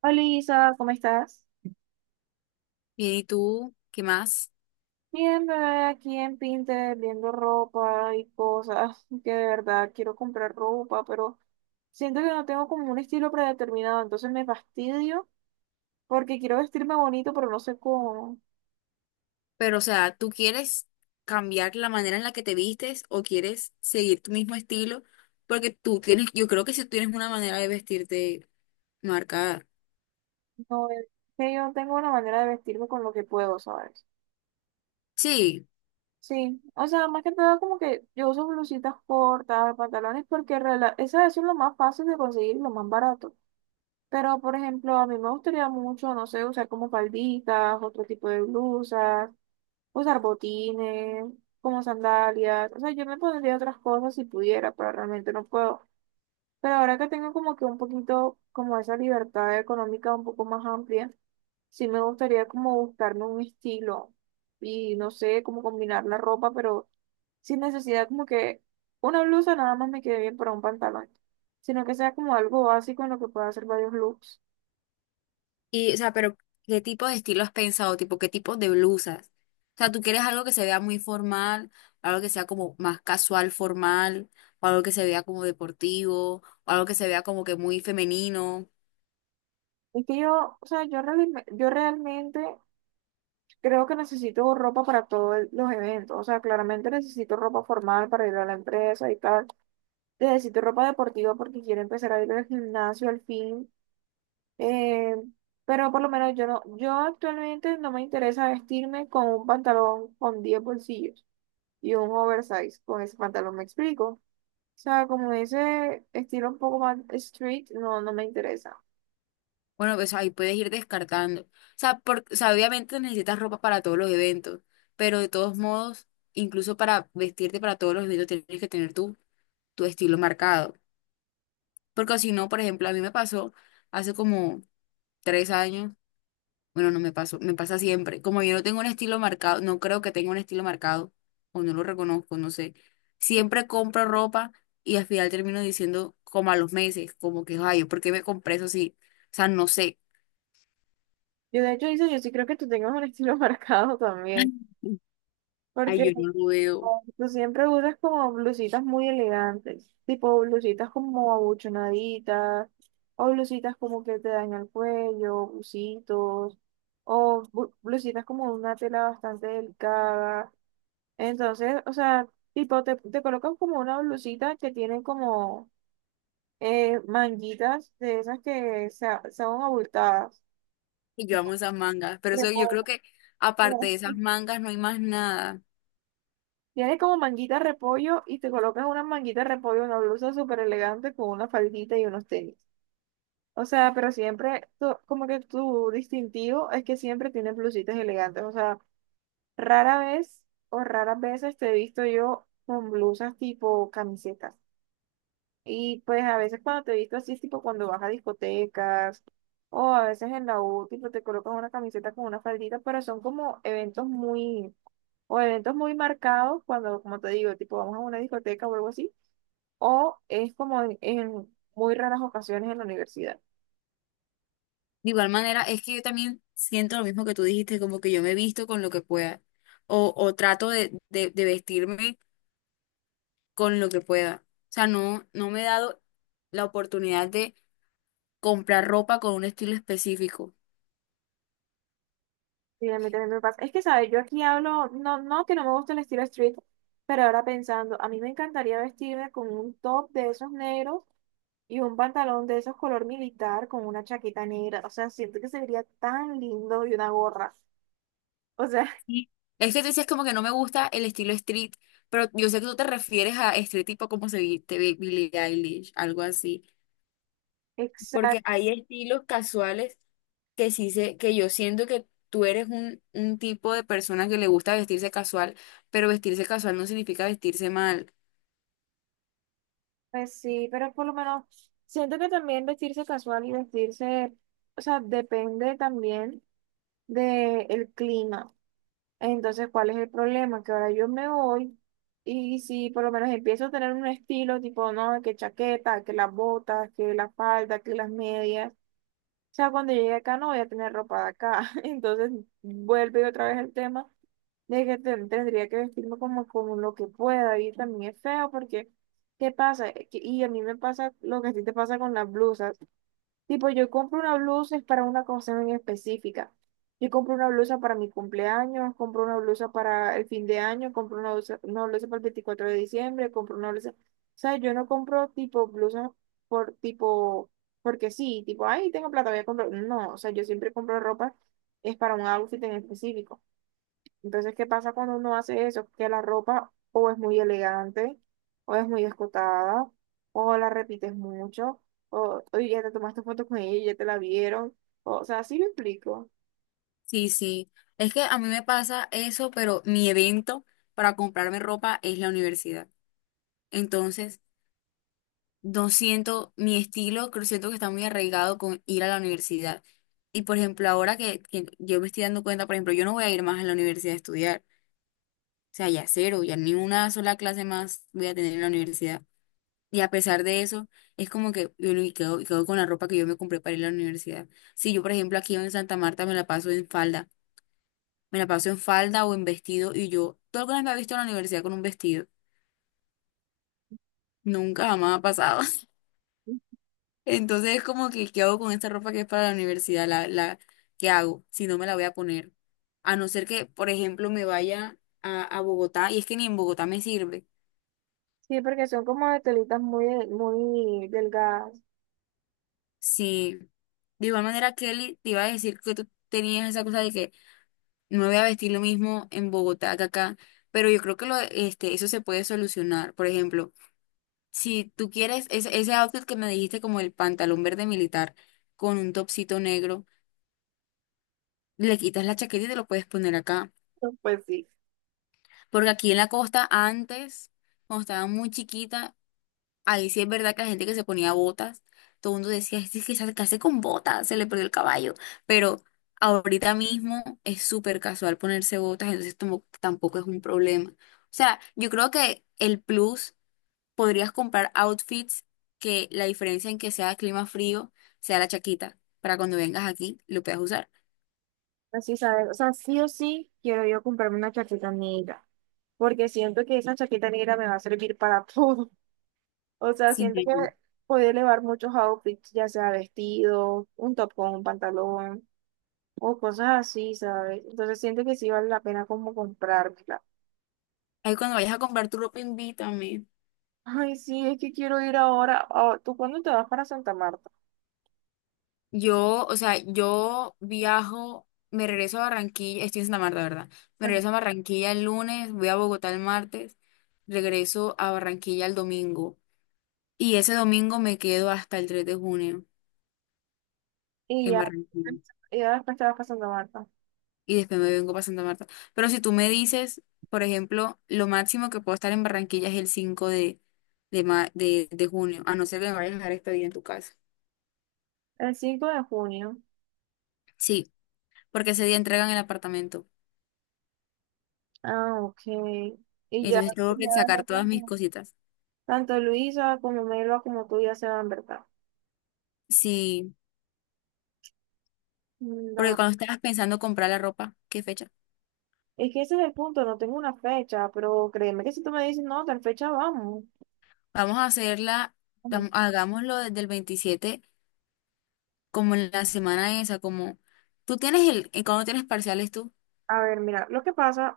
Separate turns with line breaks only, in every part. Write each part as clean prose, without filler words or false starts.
Hola Isa, ¿cómo estás?
Bien, ¿y tú qué más?
Bien, bebé, aquí en Pinterest viendo ropa y cosas, que de verdad quiero comprar ropa, pero siento que no tengo como un estilo predeterminado, entonces me fastidio porque quiero vestirme bonito, pero no sé cómo.
Pero, o sea, ¿tú quieres cambiar la manera en la que te vistes o quieres seguir tu mismo estilo? Porque tú tienes, yo creo que si tienes una manera de vestirte marcada.
No, es que yo tengo una manera de vestirme con lo que puedo, ¿sabes?
Sí,
Sí, o sea, más que nada como que yo uso blusitas cortas, pantalones, porque eso es lo más fácil de conseguir, lo más barato. Pero, por ejemplo, a mí me gustaría mucho, no sé, usar como falditas, otro tipo de blusas, usar botines, como sandalias. O sea, yo me pondría otras cosas si pudiera, pero realmente no puedo. Pero ahora que tengo como que un poquito, como esa libertad económica un poco más amplia, sí me gustaría como buscarme un estilo y no sé, cómo combinar la ropa, pero sin necesidad como que una blusa nada más me quede bien para un pantalón, sino que sea como algo básico en lo que pueda hacer varios looks.
y, o sea, pero ¿qué tipo de estilo has pensado? Tipo, ¿qué tipo de blusas? O sea, ¿tú quieres algo que se vea muy formal, algo que sea como más casual, formal, o algo que se vea como deportivo, o algo que se vea como que muy femenino?
Es que yo, o sea, yo realmente creo que necesito ropa para los eventos. O sea, claramente necesito ropa formal para ir a la empresa y tal. Necesito ropa deportiva porque quiero empezar a ir al gimnasio al fin. Eh, pero por lo menos yo actualmente no me interesa vestirme con un pantalón con 10 bolsillos y un oversize. Con ese pantalón me explico. O sea, como ese estilo un poco más street, no, no me interesa.
Bueno, pues ahí puedes ir descartando. O sea, o sea, obviamente necesitas ropa para todos los eventos, pero de todos modos, incluso para vestirte para todos los eventos tienes que tener tu estilo marcado. Porque si no, por ejemplo, a mí me pasó hace como 3 años, bueno, no me pasó, me pasa siempre. Como yo no tengo un estilo marcado, no creo que tenga un estilo marcado, o no lo reconozco, no sé. Siempre compro ropa y al final termino diciendo como a los meses, como que, ay, ¿por qué me compré eso si, o sea, no sé.
Yo de hecho, dice, yo sí creo que tú tengas un estilo marcado también.
Ay,
Porque
yo no veo.
oh, tú siempre usas como blusitas muy elegantes, tipo blusitas como abuchonaditas, o blusitas como que te dañan el cuello, busitos, o blusitas como de una tela bastante delicada. Entonces, o sea, tipo te colocan como una blusita que tiene como manguitas de esas que son abultadas.
Y yo amo esas mangas. Pero eso yo
Reposo.
creo que aparte de esas mangas no hay más nada.
Tiene como manguita de repollo y te colocas una manguita de repollo, una blusa súper elegante con una faldita y unos tenis. O sea, pero siempre, como que tu distintivo es que siempre tienes blusitas elegantes. O sea, rara vez o raras veces te he visto yo con blusas tipo camisetas. Y pues a veces cuando te he visto así es tipo cuando vas a discotecas o a veces en la U, tipo te colocas una camiseta con una faldita, pero son como eventos muy marcados, cuando, como te digo, tipo vamos a una discoteca o algo así, o es como en muy raras ocasiones en la universidad.
De igual manera, es que yo también siento lo mismo que tú dijiste, como que yo me visto con lo que pueda. O trato de vestirme con lo que pueda. O sea, no, no me he dado la oportunidad de comprar ropa con un estilo específico.
Sí, a mí también me pasa. Es que, ¿sabes? Yo aquí hablo, no que no me gusta el estilo street, pero ahora pensando, a mí me encantaría vestirme con un top de esos negros y un pantalón de esos color militar con una chaqueta negra. O sea, siento que se vería tan lindo y una gorra. O sea,
Sí. Es que tú dices como que no me gusta el estilo street, pero yo sé que tú te refieres a street tipo como se viste Billie Eilish, algo así. Porque
exacto.
hay estilos casuales que sí se que yo siento que tú eres un tipo de persona que le gusta vestirse casual, pero vestirse casual no significa vestirse mal.
Pues sí, pero por lo menos siento que también vestirse casual y vestirse, o sea, depende también del clima. Entonces, ¿cuál es el problema? Que ahora yo me voy y si por lo menos empiezo a tener un estilo tipo, no, que chaqueta, que las botas, que la falda, que las medias. O sea, cuando llegue acá no voy a tener ropa de acá. Entonces, vuelve otra vez el tema de que tendría que vestirme como, como lo que pueda y también es feo porque, ¿qué pasa? Y a mí me pasa lo que a ti te pasa con las blusas. Tipo, yo compro una blusa es para una cosa en específica. Yo compro una blusa para mi cumpleaños, compro una blusa para el fin de año, compro una blusa para el 24 de diciembre, compro una blusa. O sea, yo no compro tipo blusas por tipo, porque sí, tipo, ay, tengo plata, voy a comprar. No, o sea, yo siempre compro ropa, es para un outfit en específico. Entonces, ¿qué pasa cuando uno hace eso? Que la ropa o es muy elegante, o es muy escotada, o la repites mucho, o ya te tomaste fotos con ella y ya te la vieron. O sea, sí me explico.
Sí, sí. Es que a mí me pasa eso, pero mi evento para comprarme ropa es la universidad. Entonces, no siento mi estilo, creo siento que está muy arraigado con ir a la universidad. Y por ejemplo, ahora que yo me estoy dando cuenta, por ejemplo, yo no voy a ir más a la universidad a estudiar. O sea, ya cero, ya ni una sola clase más voy a tener en la universidad. Y a pesar de eso, es como que yo no- y quedo con la ropa que yo me compré para ir a la universidad. Si yo, por ejemplo, aquí en Santa Marta me la paso en falda o en vestido, y yo, ¿tú alguna vez me has visto en la universidad con un vestido? Nunca jamás ha pasado. Entonces es como que, ¿qué hago con esta ropa que es para la universidad? ¿Qué hago? Si no me la voy a poner. A no ser que, por ejemplo, me vaya a Bogotá, y es que ni en Bogotá me sirve.
Sí, porque son como de telitas muy, muy delgadas.
Sí. De igual manera, Kelly, te iba a decir que tú tenías esa cosa de que no me voy a vestir lo mismo en Bogotá que acá, pero yo creo que eso se puede solucionar. Por ejemplo, si tú quieres ese outfit que me dijiste como el pantalón verde militar con un topsito negro, le quitas la chaqueta y te lo puedes poner acá.
Pues sí.
Porque aquí en la costa antes, cuando estaba muy chiquita, ahí sí es verdad que la gente que se ponía botas, todo el mundo decía, este es que se hace con botas, se le perdió el caballo. Pero ahorita mismo es súper casual ponerse botas, entonces tampoco es un problema. O sea, yo creo que el plus podrías comprar outfits que la diferencia en que sea clima frío sea la chaquita, para cuando vengas aquí lo puedas usar.
Así sabes. O sea, sí o sí quiero yo comprarme una chaqueta negra. Porque siento que esa chaqueta negra me va a servir para todo. O sea,
Sí,
siento
sí,
que
sí.
puedo elevar muchos outfits, ya sea vestido, un top con un pantalón. O cosas así, ¿sabes? Entonces siento que sí vale la pena como comprármela.
Ahí cuando vayas a comprar tu ropa, invítame.
Ay, sí, es que quiero ir ahora. Ah, ¿tú cuándo te vas para Santa Marta?
Yo, o sea, yo viajo, me regreso a Barranquilla, estoy en Santa Marta, ¿verdad? Me
Ajá.
regreso a Barranquilla el lunes, voy a Bogotá el martes, regreso a Barranquilla el domingo. Y ese domingo me quedo hasta el 3 de junio
Y
en
ya,
Barranquilla.
y ya después te vas para Santa Marta.
Y después me vengo para Santa Marta. Pero si tú me dices, por ejemplo, lo máximo que puedo estar en Barranquilla es el 5 de junio, a no ser que me vayas a dejar este día en tu casa.
El 5 de junio.
Sí, porque ese día entregan el apartamento.
Ah, ok. Y ya,
Entonces tengo
ya
que sacar
no
todas mis
tanto
cositas.
tanto Luisa como Melba como tú ya se van, ¿verdad?
Sí.
Mm,
Porque
no.
cuando estabas pensando comprar la ropa, ¿qué fecha?
Es que ese es el punto, no tengo una fecha, pero créeme que si tú me dices, no, tal fecha vamos.
Vamos a hacerla,
Ajá.
hagámoslo desde el 27 como en la semana esa, como tú tienes ¿cuándo tienes parciales tú?
A ver, mira, lo que pasa.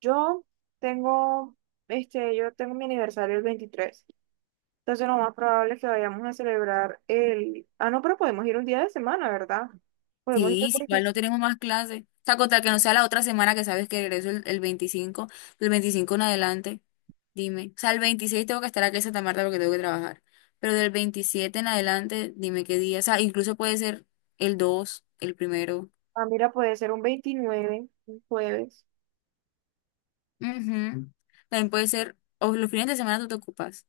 Yo tengo, este, yo tengo mi aniversario el 23. Entonces lo más probable es que vayamos a celebrar el... Ah, no, pero podemos ir un día de semana, ¿verdad? Podemos ir el
Sí, sí, igual no
25.
tenemos más clases. O sea, contar que no sea la otra semana que sabes que regreso el 25, del 25 en adelante, dime. O sea, el 26 tengo que estar aquí en Santa Marta porque tengo que trabajar. Pero del 27 en adelante, dime qué día. O sea, incluso puede ser el dos, el primero.
Ah, mira, puede ser un 29, un jueves.
Ujú. También puede ser, o los fines de semana tú te ocupas.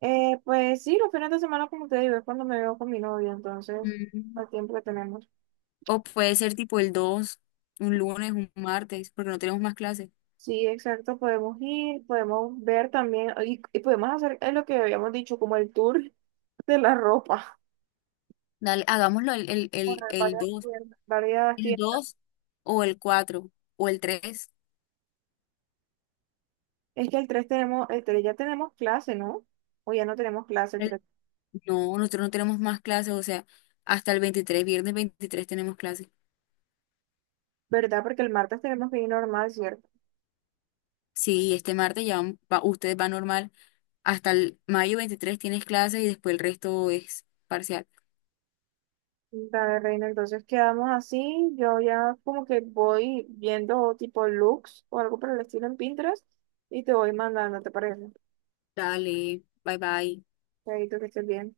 Pues sí, los fines de semana, como te digo, es cuando me veo con mi novia, entonces,
Mm.
al tiempo que tenemos.
O puede ser tipo el dos, un lunes, un martes, porque no tenemos más clases.
Sí, exacto, podemos ir, podemos ver también, y podemos hacer lo que habíamos dicho, como el tour de la ropa.
Dale, hagámoslo el, el, el,
Correr
el
varias
dos
tiendas, varias
el
tiendas.
dos o el 4 o el tres.
Es que el 3 tenemos, el 3 ya tenemos clase, ¿no? O ya no tenemos clase el
El-
tres.
No, nosotros no tenemos más clases, o sea, hasta el 23, viernes 23, tenemos clases.
¿Verdad? Porque el martes tenemos que ir normal, ¿cierto?
Sí, este martes ya ustedes van normal, hasta el mayo 23 tienes clases y después el resto es parcial.
Dale, Reina, entonces quedamos así. Yo ya como que voy viendo tipo looks o algo por el estilo en Pinterest y te voy mandando, ¿te parece?
Dale, bye bye.
Chaito, que estés bien.